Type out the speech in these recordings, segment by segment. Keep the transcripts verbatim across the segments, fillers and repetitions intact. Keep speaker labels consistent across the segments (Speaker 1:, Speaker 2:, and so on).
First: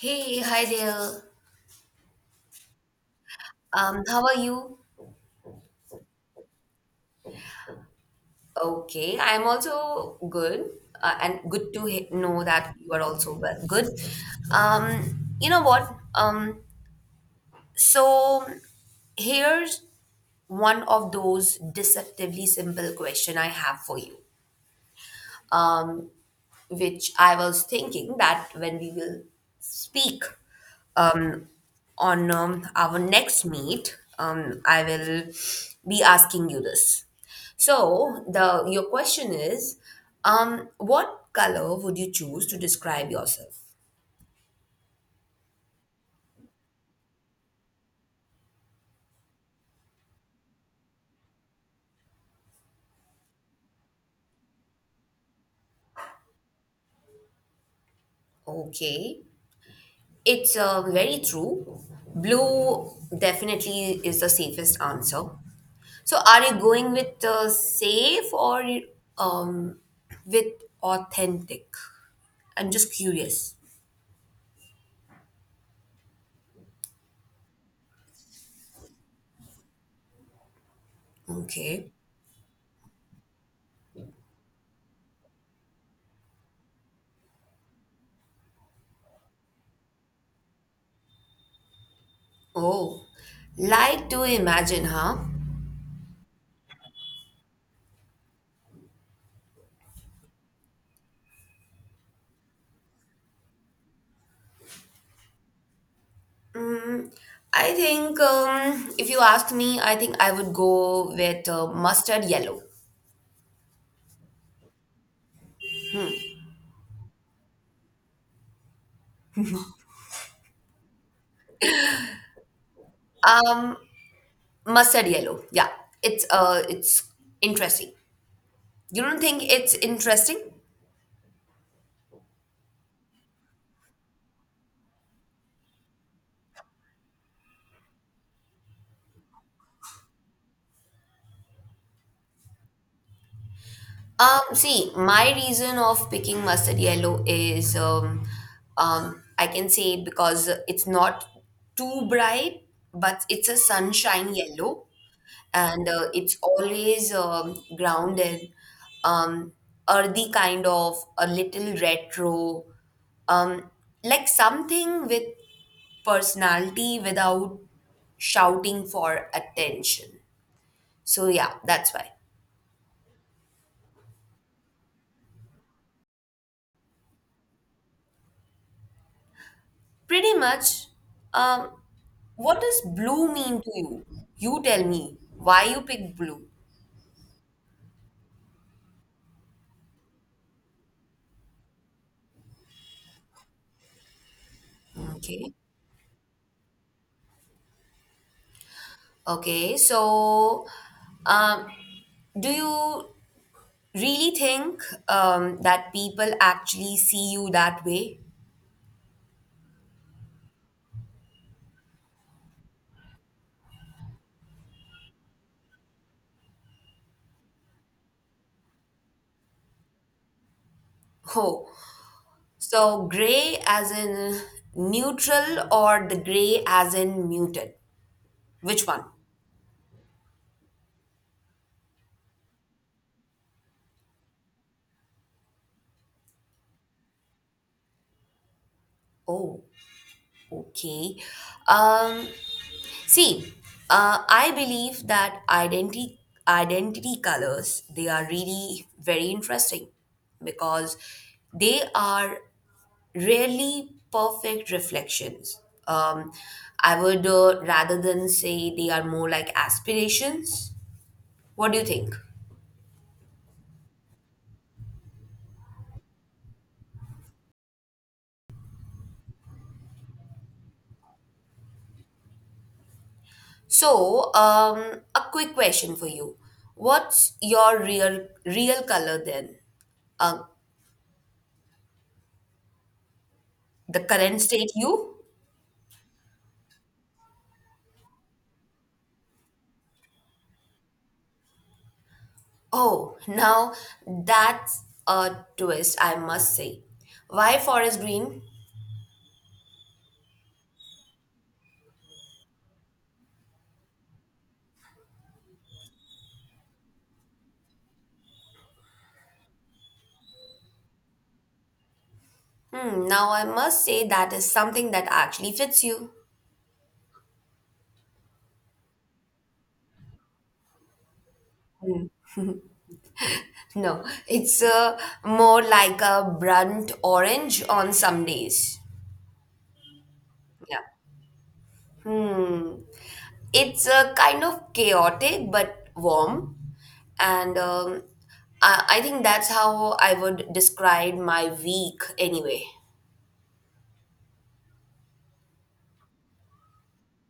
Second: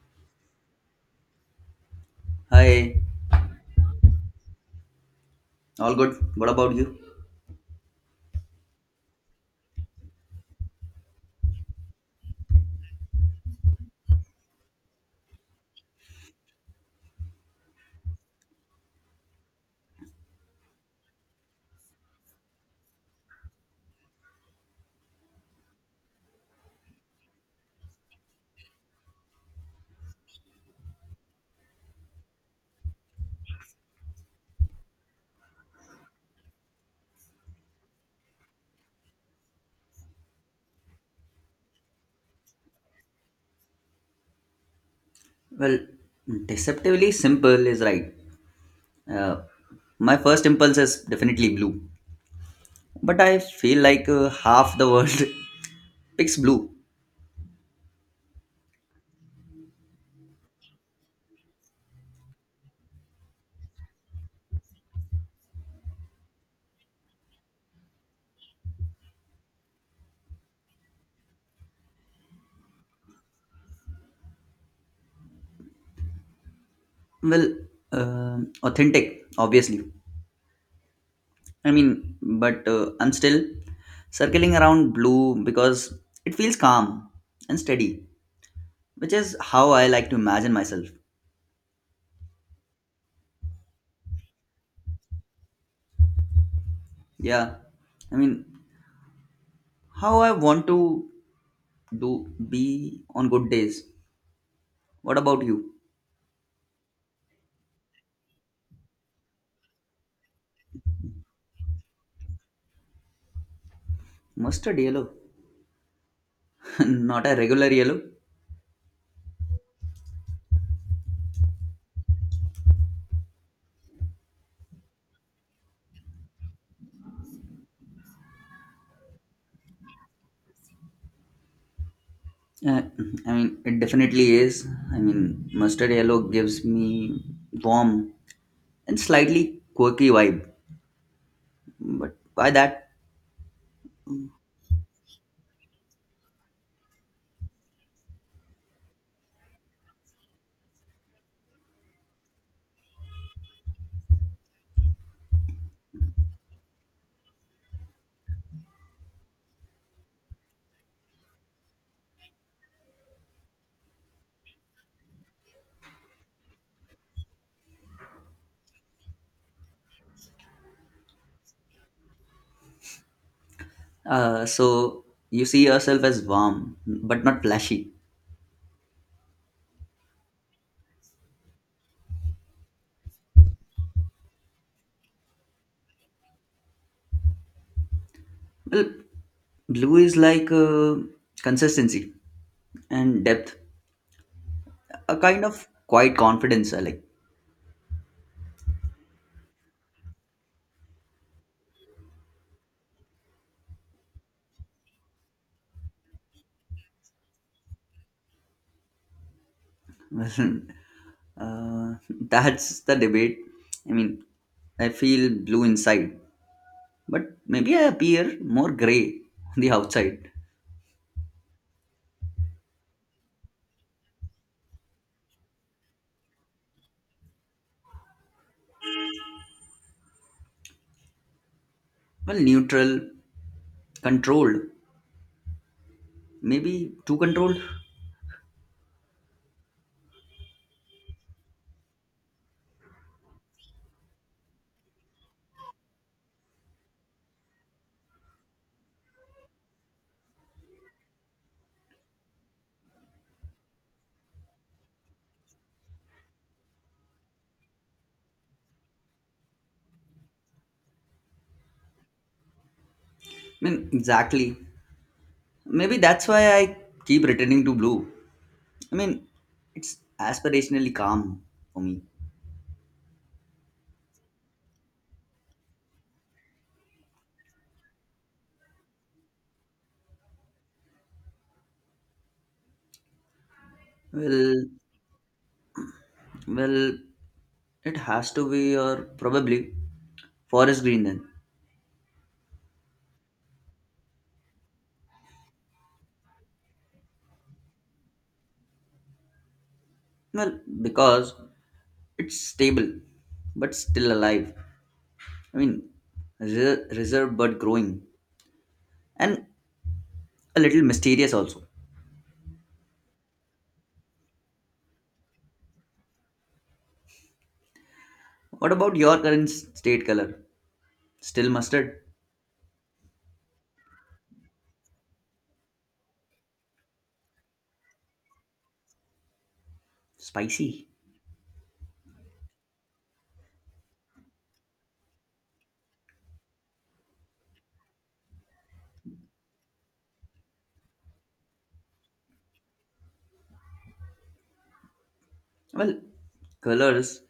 Speaker 1: Hey, hi there.
Speaker 2: Hi,
Speaker 1: Um, how are you?
Speaker 2: all good. What about you?
Speaker 1: Okay, I'm also good, uh, and good to he- know that you are also well. Good. Um, you know what? Um, so here's one of those deceptively simple question I have for you. Um, which I was thinking that when we will speak on um, our next meet, um, I will be asking you this. So the your question is, um, what color would you choose to describe yourself?
Speaker 2: Well, deceptively simple is right. Uh, my first impulse is definitely blue, but I feel like uh, half the world picks blue.
Speaker 1: Okay, it's uh, very true. Blue definitely is the safest answer. So are you going with uh, safe or um, with authentic? I'm just curious.
Speaker 2: Well, uh, Authentic, obviously. I
Speaker 1: Okay.
Speaker 2: mean, but uh, I'm still circling around blue because it feels calm and steady, which is how I like to imagine myself.
Speaker 1: Oh, like to imagine, huh?
Speaker 2: Yeah, I mean, how I want to do be on good days. What about you?
Speaker 1: I think um, if you ask me, I think I would go with uh, mustard yellow.
Speaker 2: Mustard yellow? Not a regular yellow?
Speaker 1: Mustard yellow, yeah. It's uh, it's interesting. You don't think it's interesting?
Speaker 2: Uh, I mean, it definitely is. I mean, mustard yellow gives me warm and slightly quirky vibe. But why that?
Speaker 1: Um, see, my reason of picking mustard yellow is um, um, I can say because it's not too bright, but it's a sunshine yellow, and uh, it's always um, grounded, um, earthy kind of a little retro, um, like something with personality without shouting for attention. So yeah, that's why.
Speaker 2: Uh, so you see yourself as warm, but not flashy.
Speaker 1: Pretty much. Um, what does blue mean to you? You tell me why you picked blue.
Speaker 2: Well, blue is like uh, consistency and depth, a kind
Speaker 1: Okay.
Speaker 2: of quiet confidence. I like.
Speaker 1: Okay. So, um, do you really think um, that people actually see you that way?
Speaker 2: Well, uh, that's the debate. I mean, I feel blue inside, but maybe I appear more gray on the outside.
Speaker 1: Oh, so gray as in neutral or the gray as in muted? Which one?
Speaker 2: Well, neutral, controlled, maybe too controlled.
Speaker 1: Oh, okay. Um, See, uh, I believe that identity identity colors they are really very interesting because they are really perfect reflections. Um, I would uh, rather than say they are more like aspirations. What do you think?
Speaker 2: I mean, exactly. Maybe that's why I keep returning to blue. I mean, it's aspirationally calm for me.
Speaker 1: So, um, a quick question for you: what's your real real color then? Uh, the current
Speaker 2: Well,
Speaker 1: state you?
Speaker 2: well, it has to be, or probably forest green then.
Speaker 1: Oh, now that's a twist, I must say. Why forest green?
Speaker 2: Well, because it's stable, but still alive. I mean, re- reserved but growing, and a little mysterious also.
Speaker 1: Hmm, now I must say that is something that actually fits you.
Speaker 2: What about your current s- state color? Still mustard?
Speaker 1: No, it's uh, more like a burnt orange on some days. Yeah.
Speaker 2: Spicy?
Speaker 1: Hmm. It's uh, kind of chaotic but warm. And um, I, I think that's how I would describe my week anyway.
Speaker 2: Well, colors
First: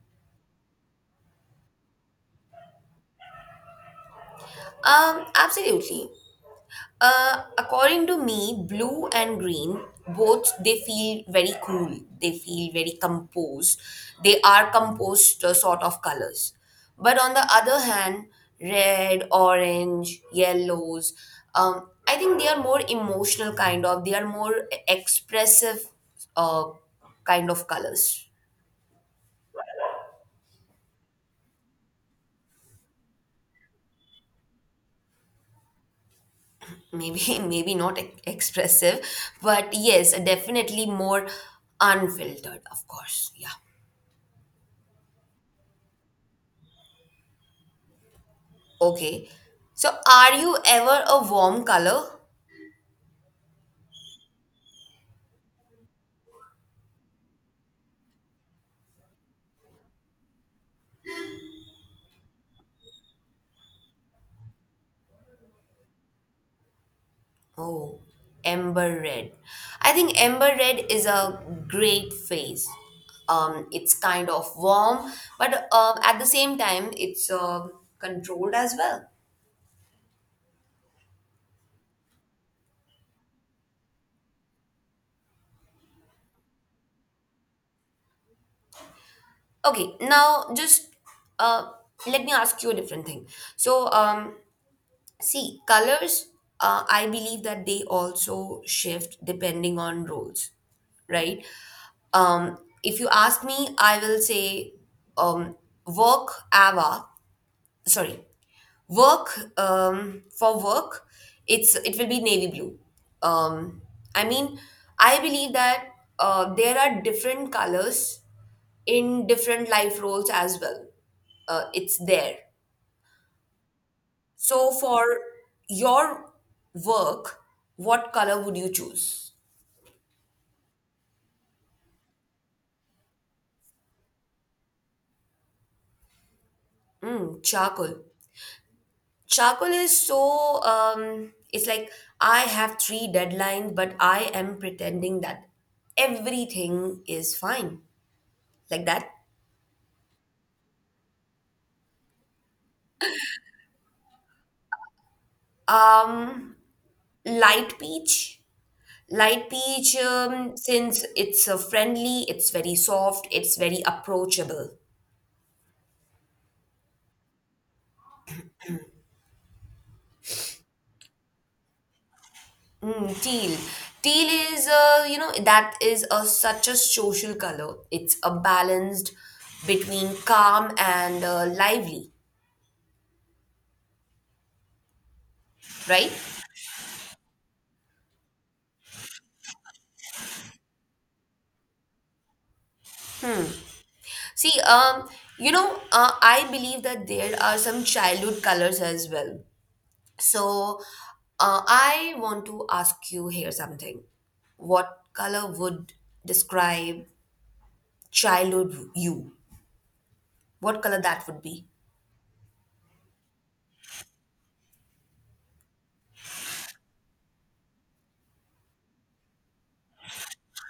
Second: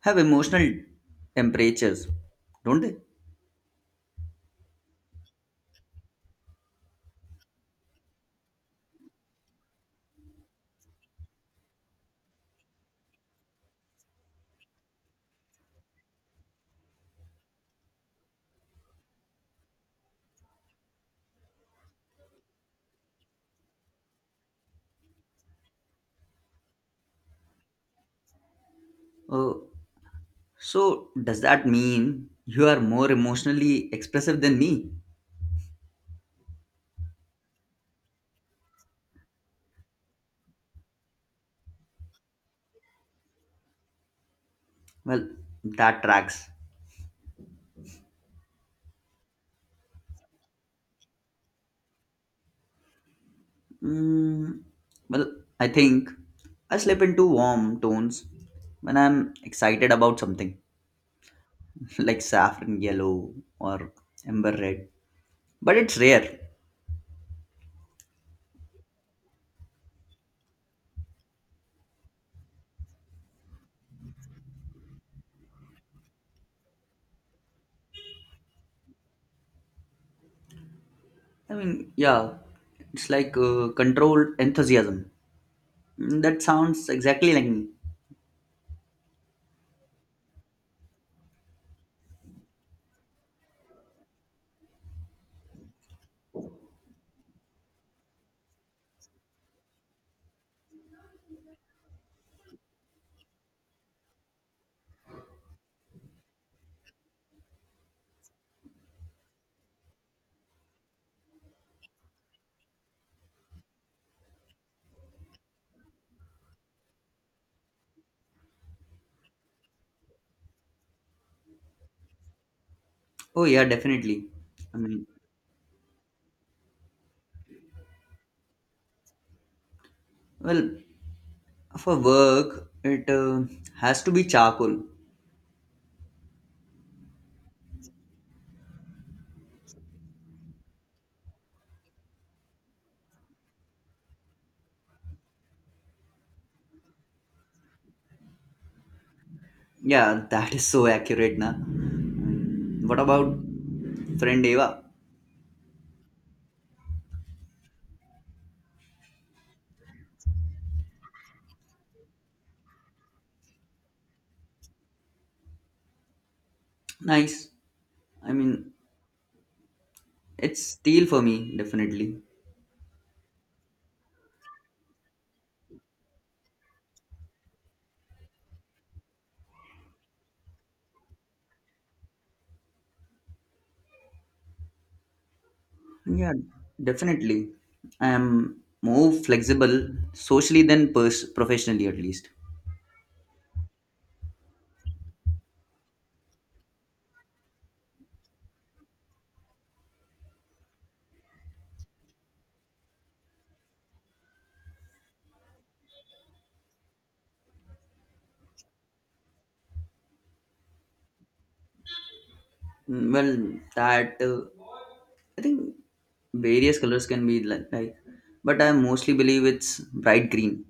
Speaker 2: have emotional temperatures, don't they?
Speaker 1: Um, absolutely. Uh, according to me, blue and green both they feel very cool. They feel very composed. They are composed uh, sort of colors. But on the other hand, red, orange, yellows, um, I think they are more emotional kind of. They are more expressive uh, kind of colors.
Speaker 2: Oh, so does that mean you are more emotionally expressive than me?
Speaker 1: Maybe maybe not e- expressive, but yes, definitely more unfiltered. Of course, yeah.
Speaker 2: Well, that tracks.
Speaker 1: Okay. So, are you ever a warm color?
Speaker 2: Mm, well, I think I slip into warm tones when I'm excited about something like saffron yellow or amber red. But it's rare.
Speaker 1: Oh, amber red. I think amber red is a great phase. Um, it's kind of warm, but um, at the same time, it's uh, controlled as well.
Speaker 2: I mean, yeah, it's like uh, controlled enthusiasm. Mm, that sounds exactly like me.
Speaker 1: Okay, now just uh, let me ask you a different thing. So, um, see, colors, uh, I believe that they also shift depending on roles, right? Um, if you ask me, I will say um, work AVA, sorry, work um, for work, it's it will be navy blue. Um, I mean, I believe that uh, there are different colors in different life roles as well. Uh, it's there
Speaker 2: Oh, yeah, definitely.
Speaker 1: so,
Speaker 2: I mean,
Speaker 1: for your work, what color would you choose?
Speaker 2: well, for work, it uh, has to be charcoal.
Speaker 1: Mm, charcoal. Charcoal is so, um, it's like I have three deadlines, but I am pretending that everything is fine. Like that.
Speaker 2: Yeah, that is so accurate, na. I mean, what about friend Eva?
Speaker 1: Um, Light peach. Light peach, um, since it's uh, friendly, it's very soft, it's very approachable.
Speaker 2: Nice. I mean, it's steel for me, definitely.
Speaker 1: Mm, teal. Teal is, uh, you know, that is a such a social color. It's a balanced between calm and uh, lively, right?
Speaker 2: Yeah, definitely. I am more flexible socially than pers- professionally, at least.
Speaker 1: See, um, you know, uh, I believe that there are some childhood colors as well. So, uh, I want to ask you here something. What color would describe childhood you? What color that would be?
Speaker 2: Mm, Well, that uh, I think various colors can be li- like, but I mostly believe it's bright green.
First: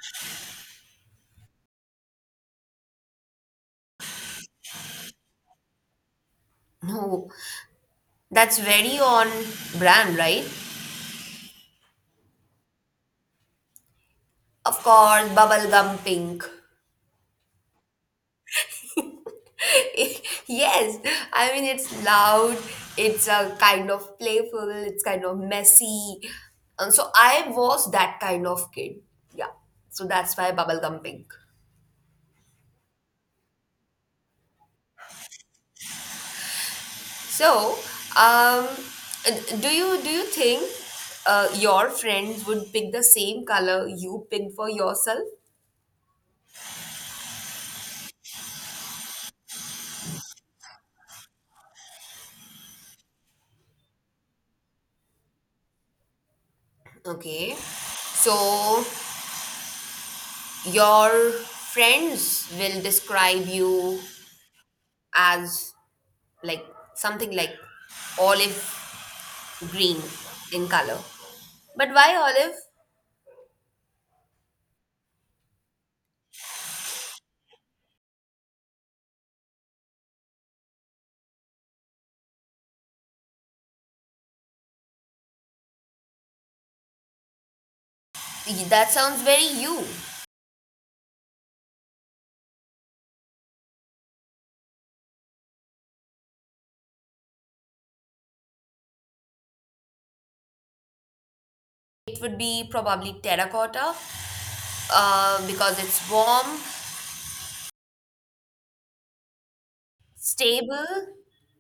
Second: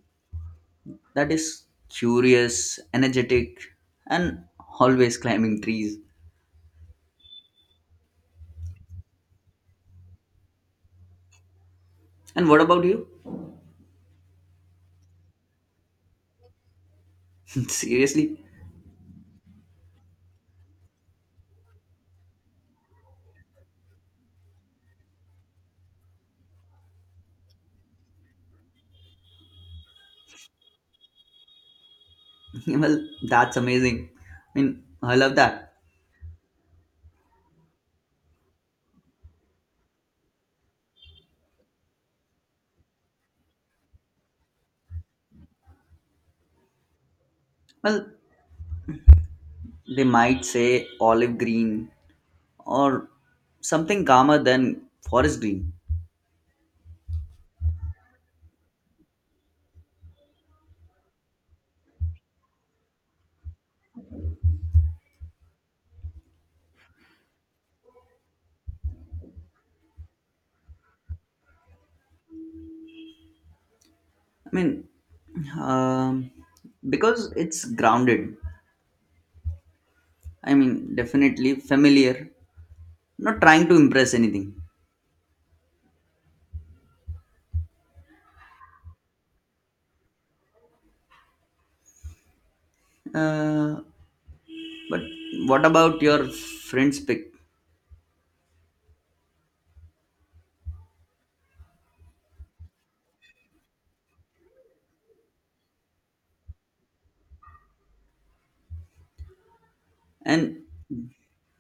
Speaker 2: That is curious, energetic, and always climbing trees.
Speaker 1: No, that's very on brand, right?
Speaker 2: And what about you?
Speaker 1: Of course, bubblegum pink.
Speaker 2: Seriously?
Speaker 1: Yes, I mean, it's loud, it's a kind of playful, it's kind of messy. And so I was that kind of kid. Yeah. So that's why bubblegum pink.
Speaker 2: Well, that's amazing. I mean, I love that.
Speaker 1: So, um, do you do you think uh, your friends would pick the same color you picked for yourself?
Speaker 2: Well, they might say olive green or something calmer than forest green.
Speaker 1: Okay. So your friends will describe you as like something like olive green in color. But why olive?
Speaker 2: I mean, um, because it's grounded. I mean, definitely familiar, not trying to impress anything.
Speaker 1: That sounds very you.
Speaker 2: Uh, but what about your friend's pick?
Speaker 1: It would be probably terracotta uh, because it's warm,
Speaker 2: And
Speaker 1: stable,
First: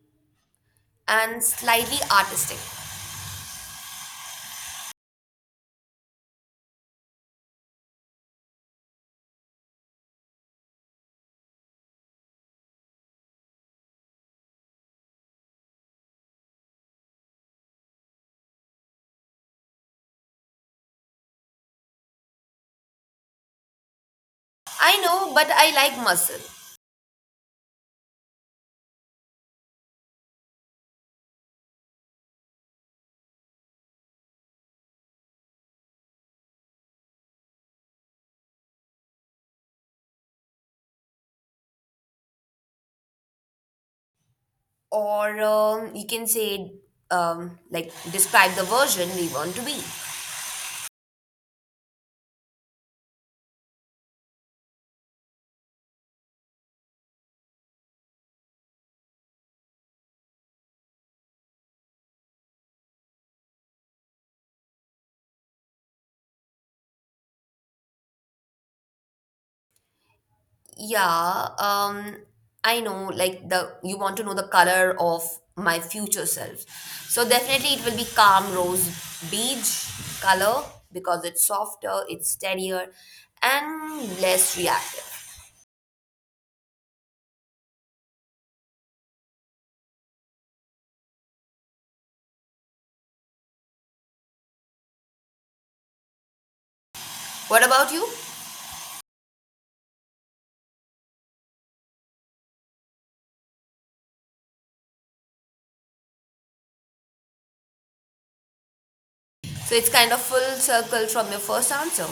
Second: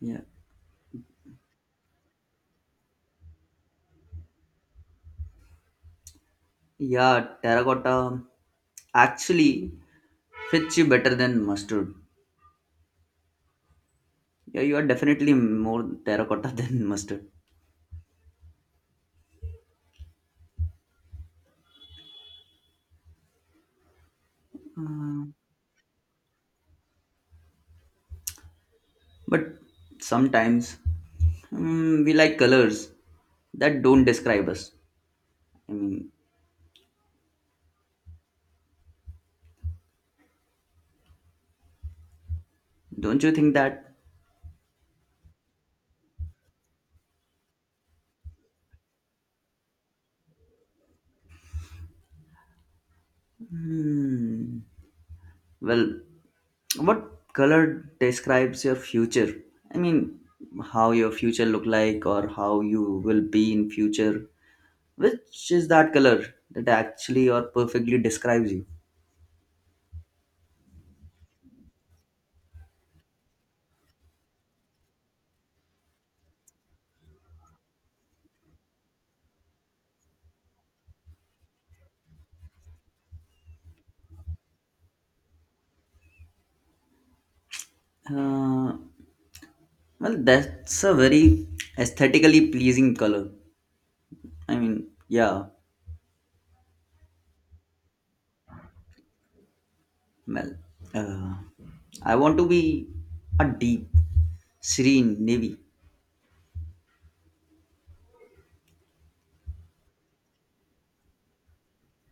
Speaker 2: yeah,
Speaker 1: and slightly artistic.
Speaker 2: yeah, terracotta actually fits you better than mustard. Yeah, you are definitely more terracotta than mustard.
Speaker 1: I
Speaker 2: Uh,
Speaker 1: know, but I like muscle.
Speaker 2: But sometimes mm, we like colors that don't describe us. I mean, don't you think that?
Speaker 1: Or um, you can say, um, like, describe the version we want to be.
Speaker 2: Hmm. Well, what color describes your future? I mean, how your future look like, or how you will be in future. Which is that color that actually or perfectly describes you?
Speaker 1: Yeah, um, I know, like the you want to know the color of my future self. So definitely it will be calm rose beige color because it's softer, it's steadier, and less reactive.
Speaker 2: Uh, well, that's a very aesthetically pleasing color. I mean, yeah,
Speaker 1: What about you?
Speaker 2: well, uh, I want to be a deep, serene navy.
Speaker 1: So it's kind of full circle from your first answer.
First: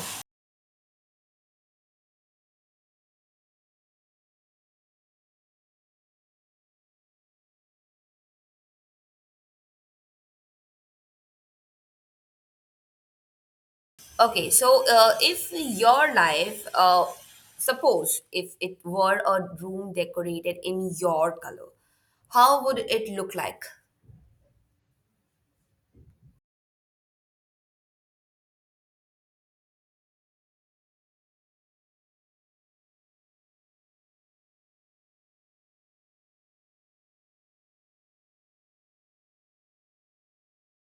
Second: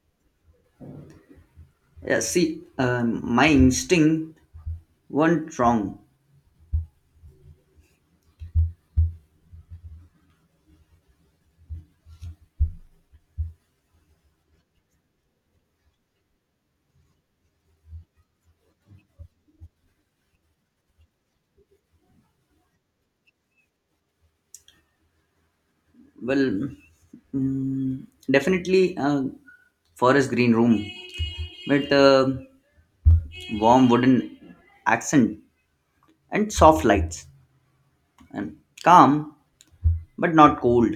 Speaker 2: Yeah, see, um, my instinct weren't wrong.
Speaker 1: Okay, so uh, if your life, uh, suppose if it were a room decorated in your color, how would it look like?
Speaker 2: Well, mm, definitely a forest green room with a warm wooden accent and soft lights, and calm but not cold.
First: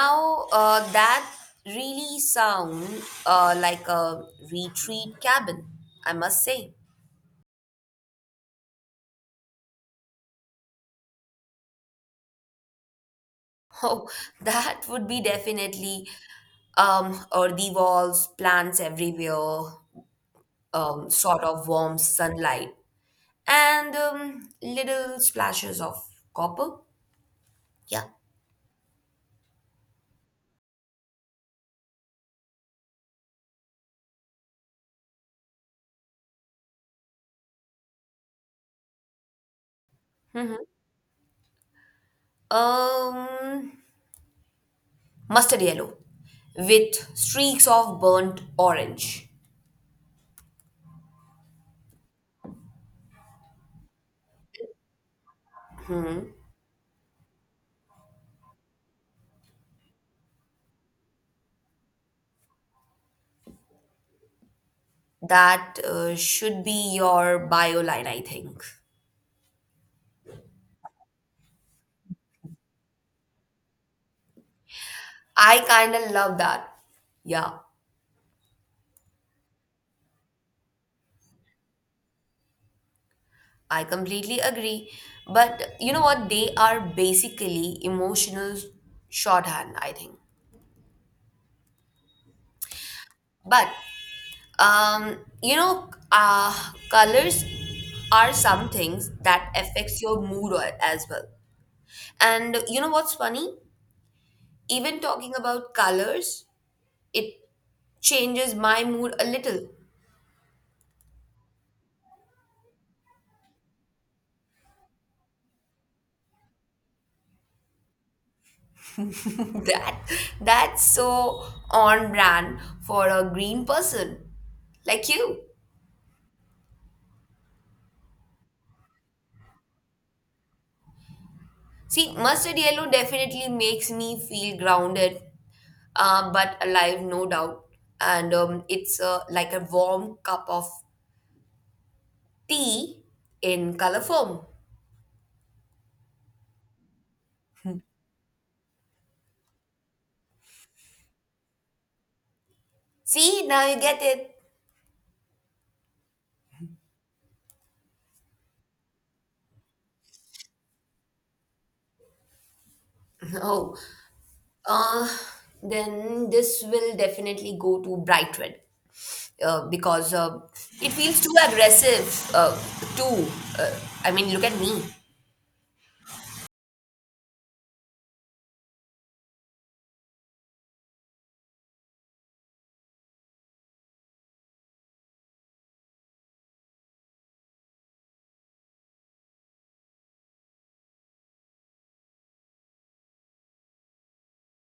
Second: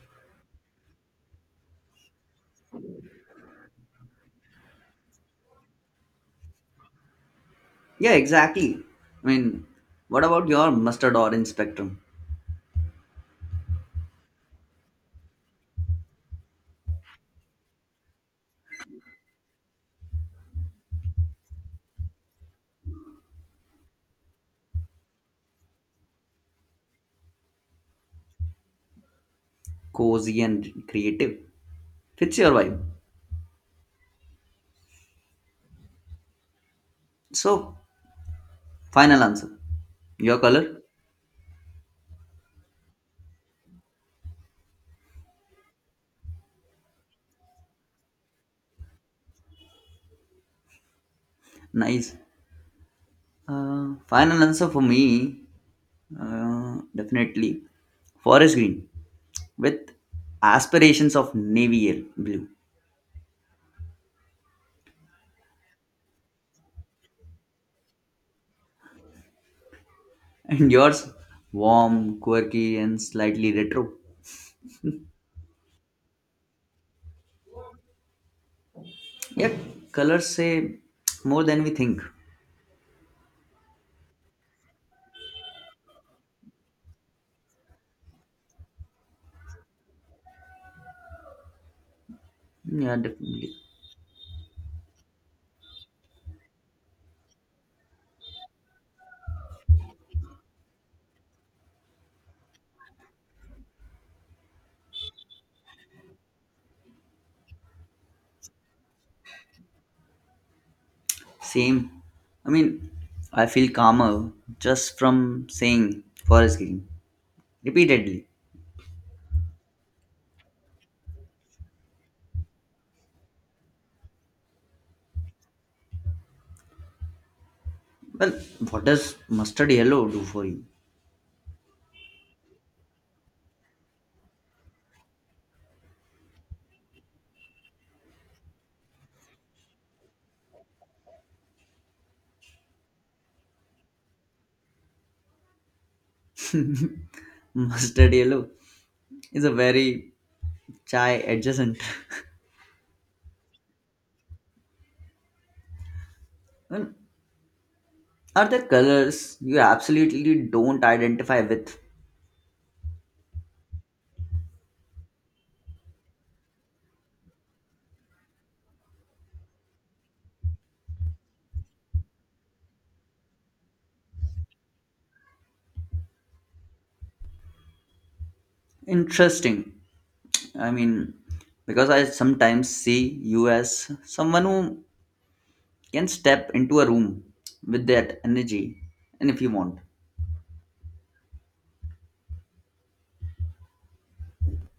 Speaker 1: Now, uh, that really sound uh, like a retreat cabin, I must say.
Speaker 2: Yeah, exactly. I mean, what about your mustard orange spectrum?
Speaker 1: Oh, that would be definitely um, earthy walls, plants everywhere, um, sort of warm sunlight, and um, little splashes of copper. Yeah.
Speaker 2: Cozy and creative. Fits your vibe. So, final answer. Your color?
Speaker 1: Um, Mustard yellow with streaks of burnt orange.
Speaker 2: Nice. Uh, final answer for me, uh, definitely forest green with aspirations of navy yel- blue.
Speaker 1: That uh, should be your bio line, I think.
Speaker 2: And yours, warm, quirky, and slightly retro.
Speaker 1: I kind of love that. Yeah,
Speaker 2: Yeah, colors say more than we think.
Speaker 1: I completely agree. But you know what? They are basically emotional shorthand, I think.
Speaker 2: Yeah, definitely.
Speaker 1: But um, you know, uh, colors are some things that affects your mood a- as well. And you know what's funny? Even talking about colors, it changes my mood a little.
Speaker 2: Same. I mean, I feel calmer just from saying forest green repeatedly.
Speaker 1: that that's so on brand for a green person like you.
Speaker 2: Well, what does mustard yellow do for you?
Speaker 1: See, mustard yellow definitely makes me feel grounded, uh, but alive, no doubt. And um, it's uh, like a warm cup of tea in color form.
Speaker 2: Mustard yellow is a very chai adjacent.
Speaker 1: See, now you get it.
Speaker 2: Well, are there colors you absolutely don't identify with?
Speaker 1: Oh, uh, then this will definitely go to bright red uh, because uh, it feels too aggressive, uh, too. Uh, I mean, look at me.
Speaker 2: Interesting. I mean, because I sometimes see you as someone who can step into a room with that energy, and if you want,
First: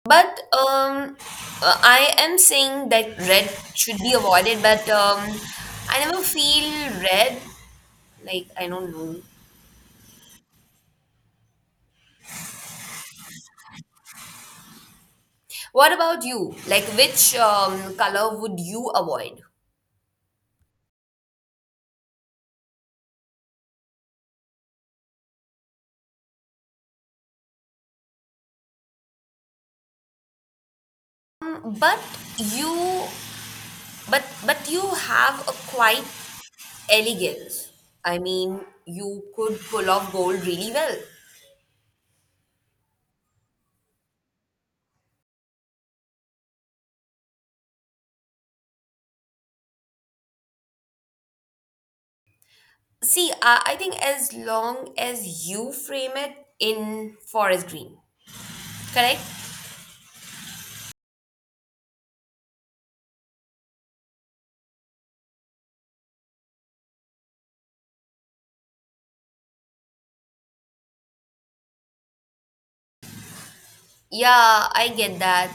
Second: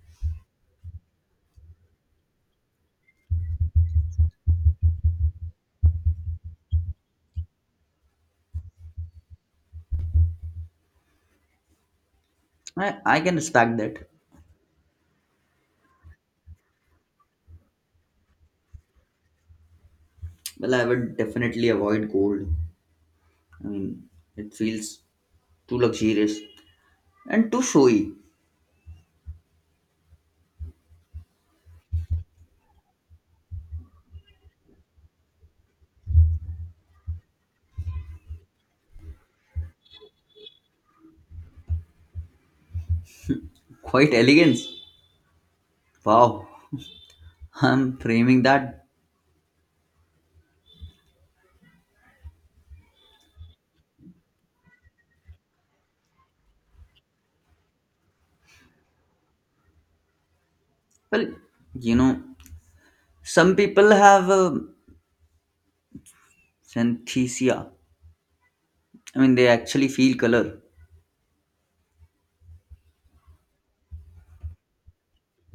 Speaker 1: But um, uh, I am saying that red should be avoided, but um, I never feel red. Like, I don't know.
Speaker 2: I, I can respect that.
Speaker 1: What about you? Like, which um, color would you avoid?
Speaker 2: Well, I would definitely avoid gold. I mean, it feels too luxurious and too showy.
Speaker 1: Um, but you, but but you have a quite elegance. I mean, you could pull off gold really well.
Speaker 2: Quite elegance. Wow, I'm framing that.
Speaker 1: See, uh, I think as long as you frame it in forest green, correct?
Speaker 2: Well, you know, some people have a synthesia. I mean, they actually feel color.
Speaker 1: Yeah, I get that.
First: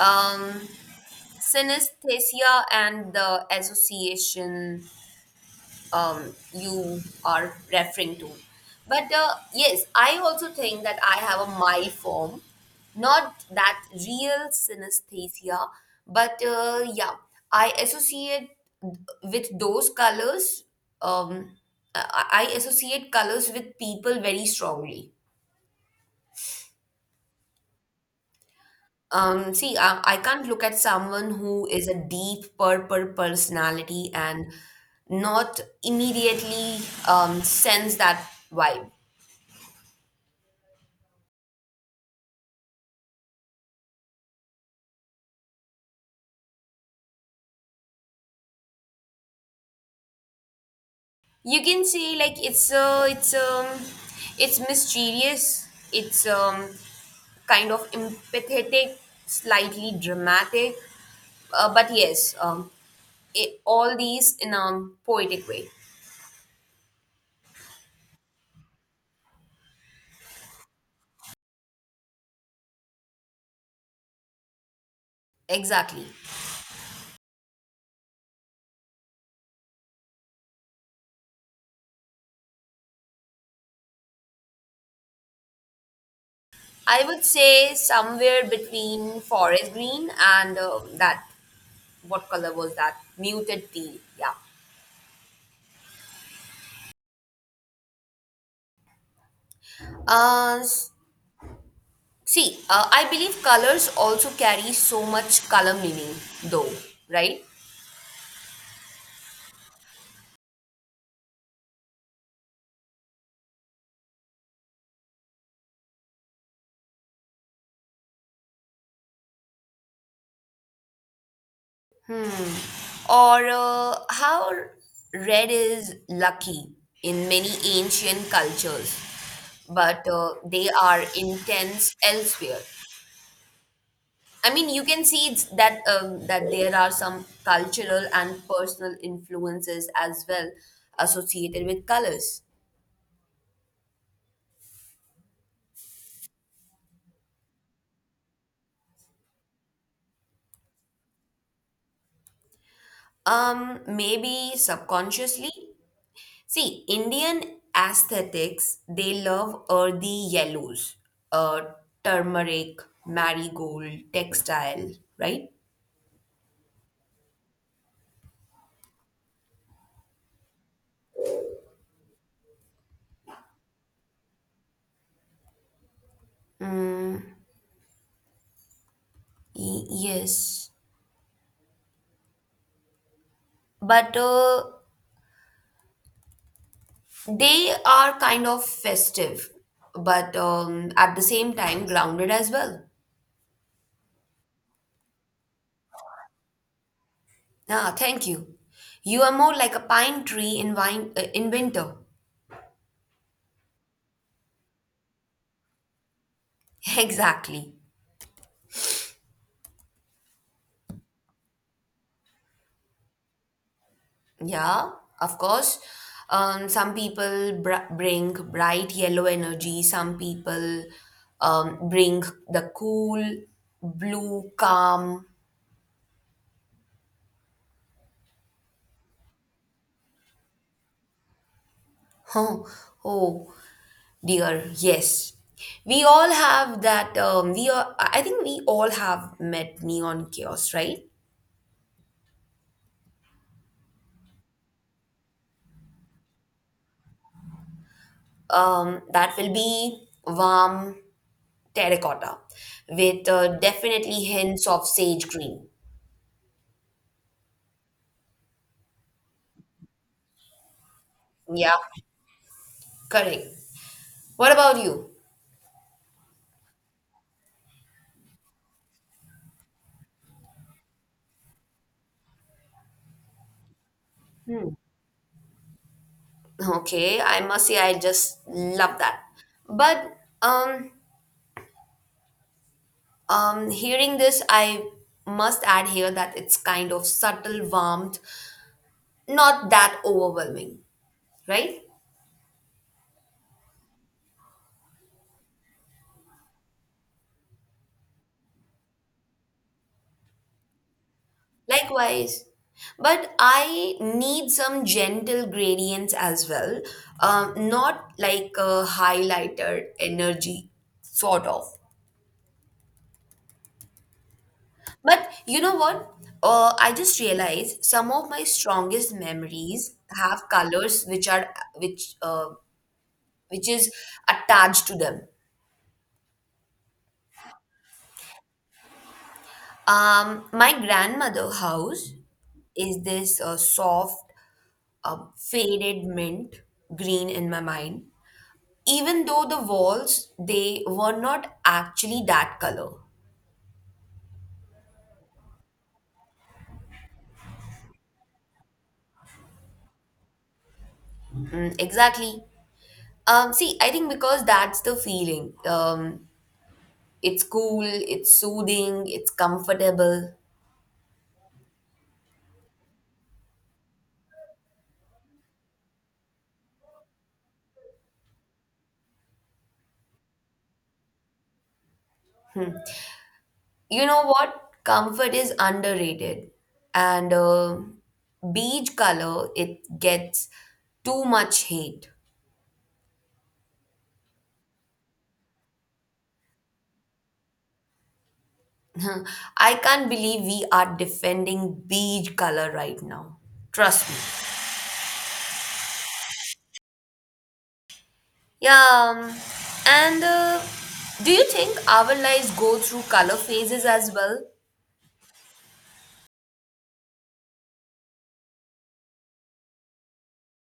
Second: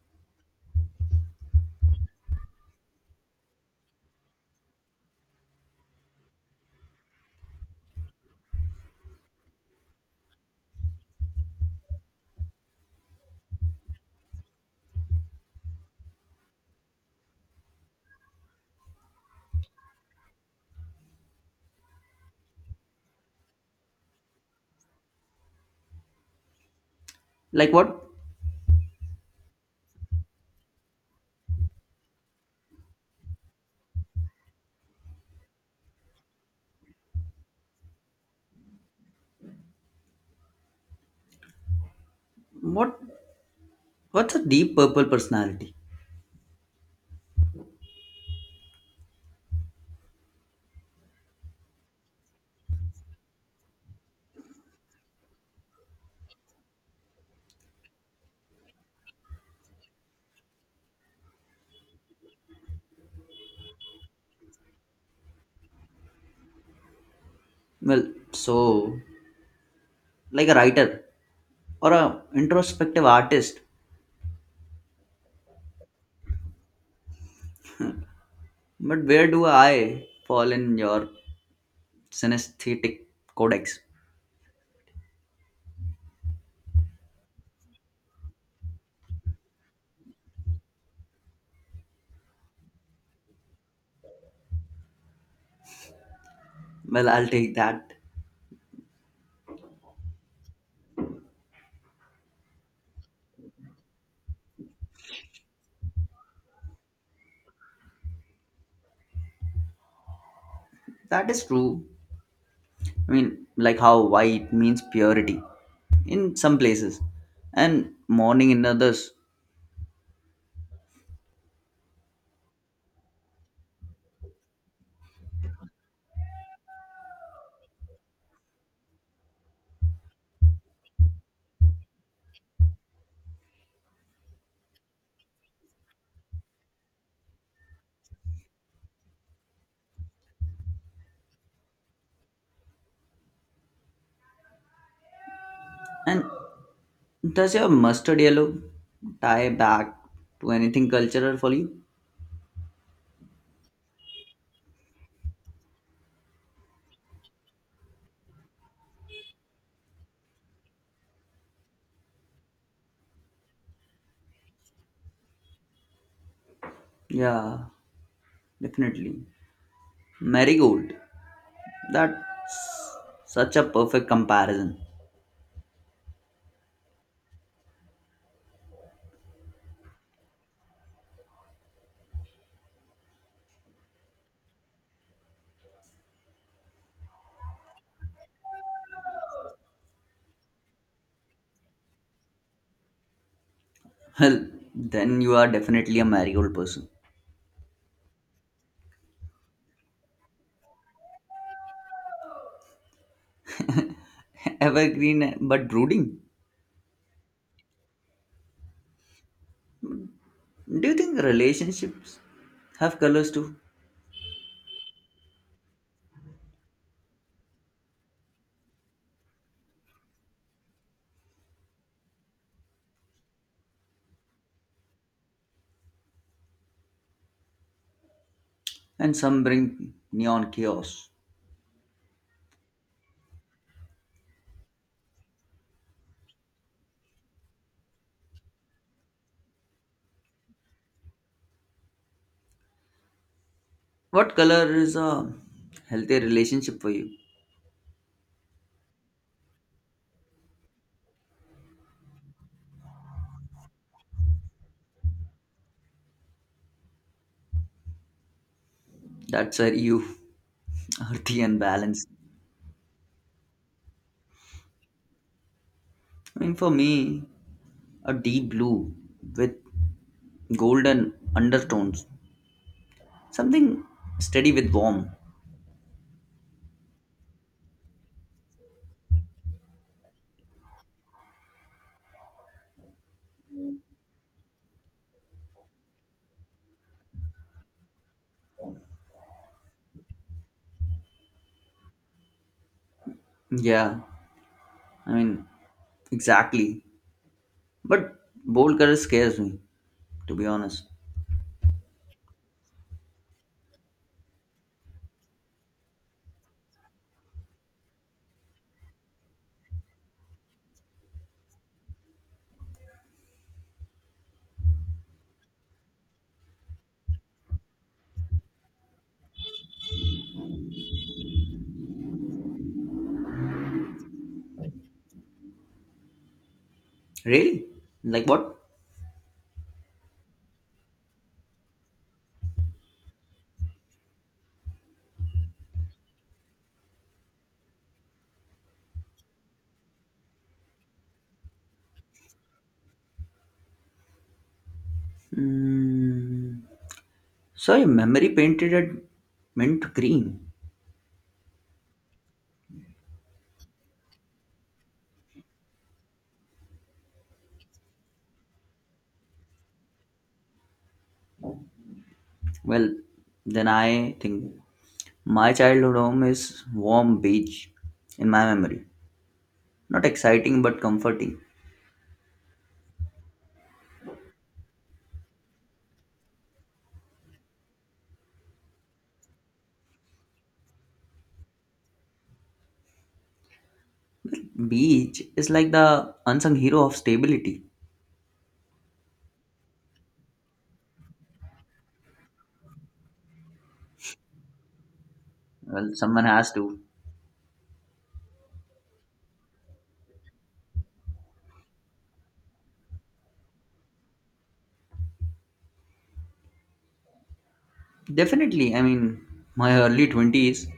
Speaker 1: um, Synesthesia and the association um, you are referring to. But uh, yes, I also think that I have a mild form, not that real synesthesia, but uh, yeah, I associate with those colors. Um, I I associate colors with people very strongly.
Speaker 2: Like what?
Speaker 1: Um, see, I, I can't look at someone who is a deep purple personality and not immediately um, sense that vibe.
Speaker 2: What? What's a deep purple personality?
Speaker 1: You can say like it's uh, it's um it's mysterious. It's um kind of empathetic, slightly dramatic, uh, but yes, um, it, all these in a poetic way.
Speaker 2: Well, so like a writer or a introspective artist.
Speaker 1: Exactly.
Speaker 2: But where do I fall in your synesthetic codex?
Speaker 1: I would say somewhere between forest green and uh, that what color was that muted teal. Yeah.
Speaker 2: Well, I'll take that.
Speaker 1: Uh, s- See, uh, I believe colors also carry so much color meaning, though, right?
Speaker 2: That is true. I mean, like how white means purity in some places and mourning in others.
Speaker 1: Hmm. Or uh, how red is lucky in many ancient cultures, but uh, they are intense elsewhere. I mean, you can see it's that um, that there are some cultural and personal influences as well associated with colors.
Speaker 2: And does your mustard yellow tie back to anything cultural for you?
Speaker 1: Um, maybe subconsciously. See, Indian aesthetics they love earthy yellows, uh, turmeric, marigold, textile, right?
Speaker 2: Yeah, definitely. Marigold. That's such a perfect comparison.
Speaker 1: Y- yes, but uh, they are kind of festive, but um, at the same time grounded as well.
Speaker 2: Well, then you are definitely a marigold person.
Speaker 1: Ah, thank you. You are more like a pine tree in wine, uh, in winter.
Speaker 2: Evergreen but brooding.
Speaker 1: Exactly.
Speaker 2: Do you think relationships have colors too?
Speaker 1: Yeah, of course. Um, some people br- bring bright yellow energy. Some people um, bring the cool, blue, calm.
Speaker 2: And some bring neon chaos.
Speaker 1: Oh, oh dear. Yes. We all have that. Um, we are, I think we all have met neon chaos, right?
Speaker 2: What color is a healthy relationship for you?
Speaker 1: Um, that will be warm, terracotta with uh, definitely hints of sage green.
Speaker 2: That's where you earthy and
Speaker 1: Yeah,
Speaker 2: balanced.
Speaker 1: correct. What about you?
Speaker 2: I mean, for me, a deep blue with golden undertones, something steady with
Speaker 1: Hmm.
Speaker 2: warm.
Speaker 1: Okay, I must say I just love that. But um um hearing this I must add here that it's kind of subtle warmth, not that overwhelming, right?
Speaker 2: Yeah, I mean, exactly. But bold color scares me, to be honest.
Speaker 1: Likewise. But I need some gentle gradients as well, um, not like a highlighter energy, sort of. But you know what? Uh, I just realized some of my strongest memories have colors which are which uh, which is attached to them.
Speaker 2: Really? Like what?
Speaker 1: Um, my grandmother house is this uh, soft, uh, faded mint green in my mind. Even though the walls they were not actually that color.
Speaker 2: Mm, so your memory painted it mint green.
Speaker 1: Mm, exactly. Um, see, I think because that's the feeling. Um, It's cool, it's soothing, it's comfortable.
Speaker 2: Well, then I think my childhood home is warm beach in my memory. Not exciting but comforting.
Speaker 1: You know what? Comfort is underrated. And uh, beige color, it gets too much hate.
Speaker 2: Beach is like the unsung hero of stability.
Speaker 1: I can't believe we are defending beige color right now. Trust me.
Speaker 2: Well, someone has to.
Speaker 1: Yeah, um, and uh, do you think our lives go through color phases as well?
Speaker 2: Definitely, I mean, my early twenties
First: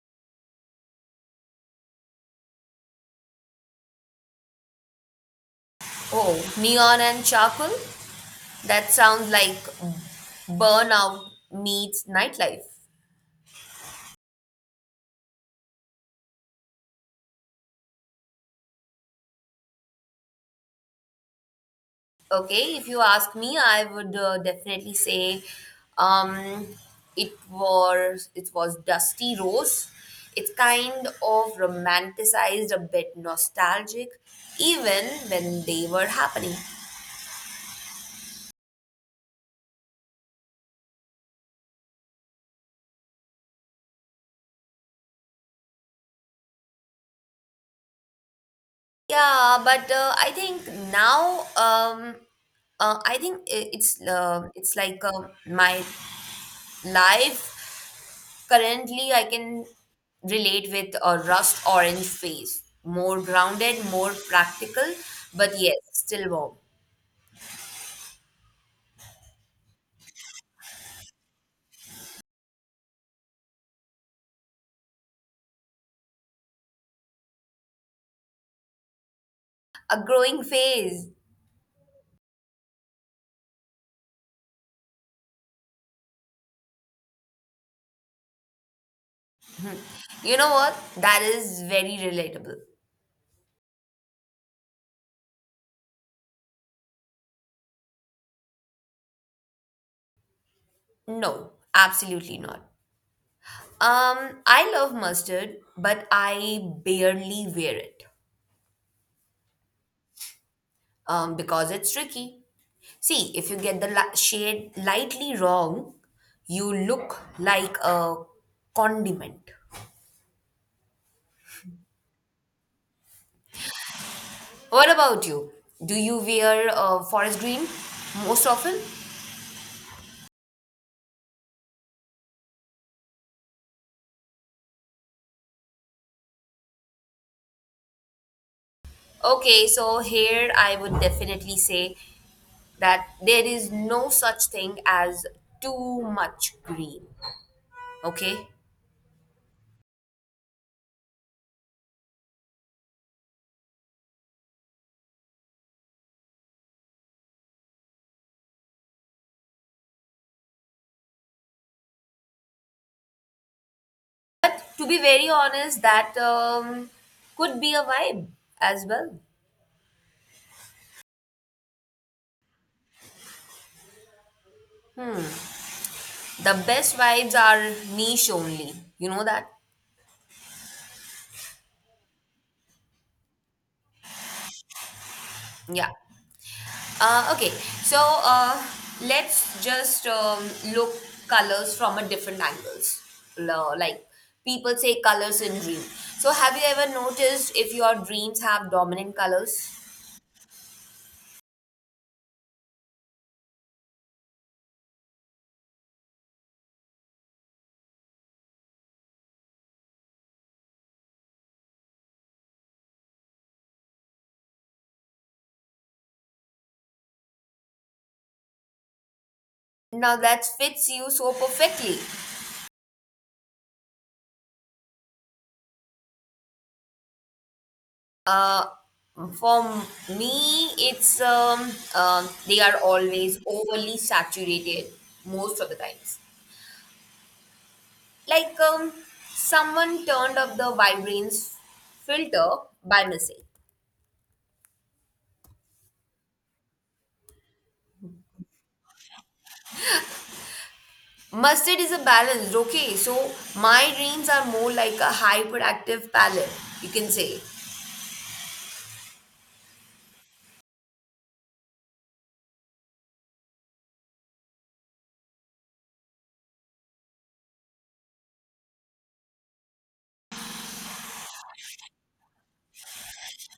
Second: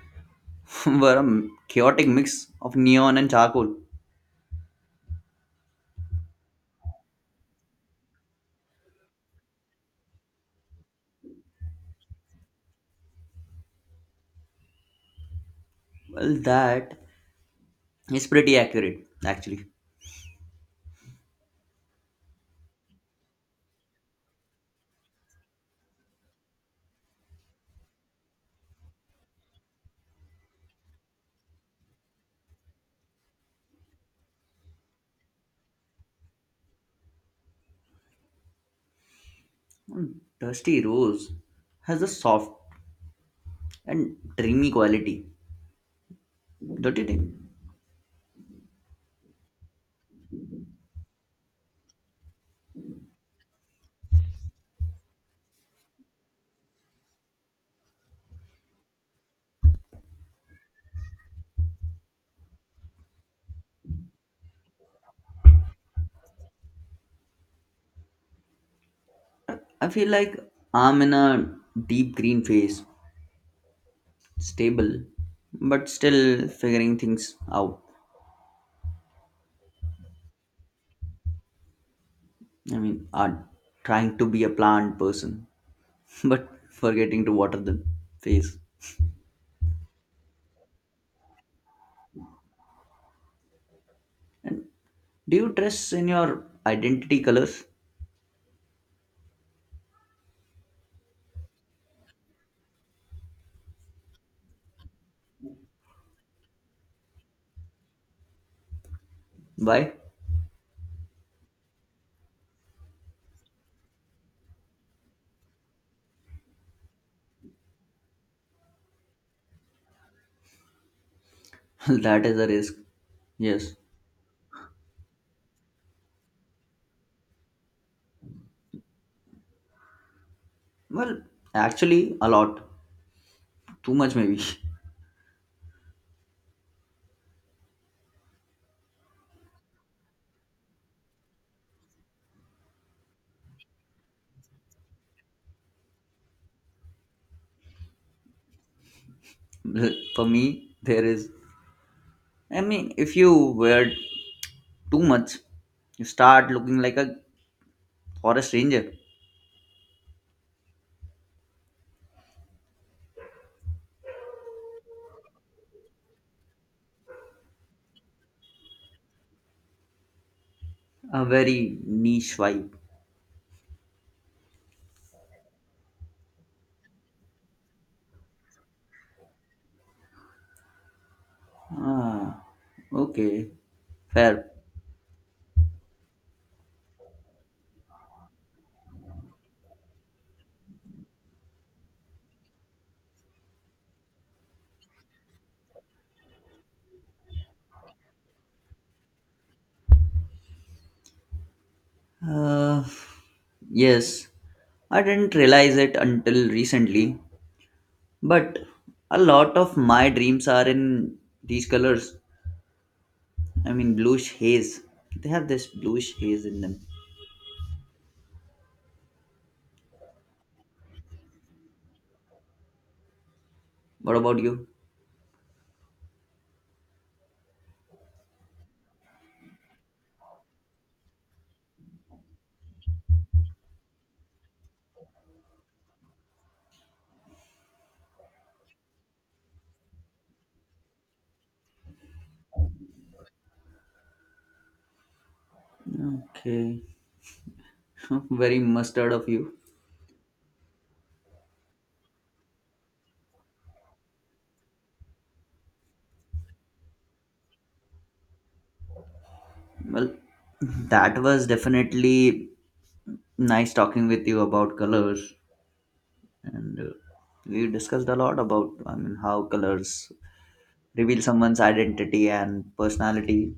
Speaker 2: were a chaotic mix of neon and charcoal.
Speaker 1: Oh, neon and charcoal? That sounds like burnout meets nightlife.
Speaker 2: Well, that is pretty accurate, actually.
Speaker 1: Okay, if you ask me, I would uh, definitely say um, it was it was Dusty Rose. It's kind of romanticized, a bit nostalgic, even when they were happening.
Speaker 2: Mm, Dusty Rose has a soft and dreamy quality, don't you think?
Speaker 1: Yeah, but uh, I think now um, uh, I think i- it's uh, it's like um my life currently, I can relate with a rust orange phase. More grounded, more practical, but yes, still warm.
Speaker 2: I feel like I'm in a deep green phase, stable, but still figuring things out.
Speaker 1: A growing phase.
Speaker 2: I mean, I'm trying to be a plant person, but forgetting to water the face.
Speaker 1: You know what? That is very relatable.
Speaker 2: And do you dress in your identity colors?
Speaker 1: No, absolutely not. Um, I love mustard, but I barely wear it
Speaker 2: Why?
Speaker 1: um, because it's tricky. See, if you get the li- shade lightly wrong, you look like a condiment.
Speaker 2: That is a risk. Yes.
Speaker 1: What about you? Do you wear uh, forest green most often?
Speaker 2: Well, actually, a lot. Too much, maybe.
Speaker 1: Okay, so here I would definitely say that there is no such thing as too much green. Okay,
Speaker 2: For me, there is. I mean, if you wear too much, you start looking like a for a stranger,
Speaker 1: but to be very honest, that um, could be a vibe as well.
Speaker 2: a very niche vibe.
Speaker 1: The best vibes are niche only. You know that?
Speaker 2: Ah, okay, fair.
Speaker 1: Yeah. Uh, okay, so uh, let's just um, look colors from a different angles. Lo- Like people say colors in dream. So have you ever noticed if your dreams have dominant colors?
Speaker 2: Uh, yes, I didn't realize it until recently, but a lot of my dreams are in these colors. I mean, bluish haze. They have this bluish haze in them.
Speaker 1: Now that fits you so perfectly.
Speaker 2: What about you?
Speaker 1: Uh, for me, it's um, um they are always overly saturated most of the times. Like um, someone turned up the vibrance filter by mistake.
Speaker 2: Okay, very mustard of you.
Speaker 1: Mustard is a balanced, okay. So my dreams are more like a hyperactive palette, you can say.
Speaker 2: Well, that was definitely nice talking with you about colors, and uh, we discussed a lot about, I mean, how colors reveal someone's identity and personality,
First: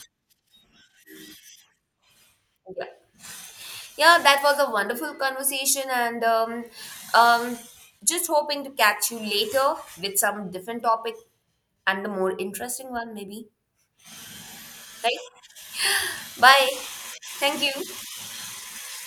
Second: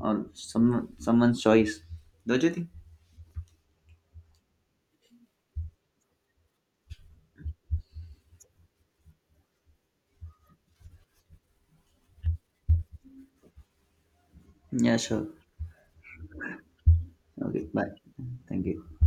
Speaker 2: or some someone's choice, don't you think?
Speaker 1: Yeah, yeah that was a wonderful conversation, and um, um, just hoping to catch you later with some different topic and a more interesting one, maybe.
Speaker 2: Yeah,
Speaker 1: Right?
Speaker 2: sure.
Speaker 1: Bye. Thank
Speaker 2: Okay, bye.
Speaker 1: you.
Speaker 2: Thank you.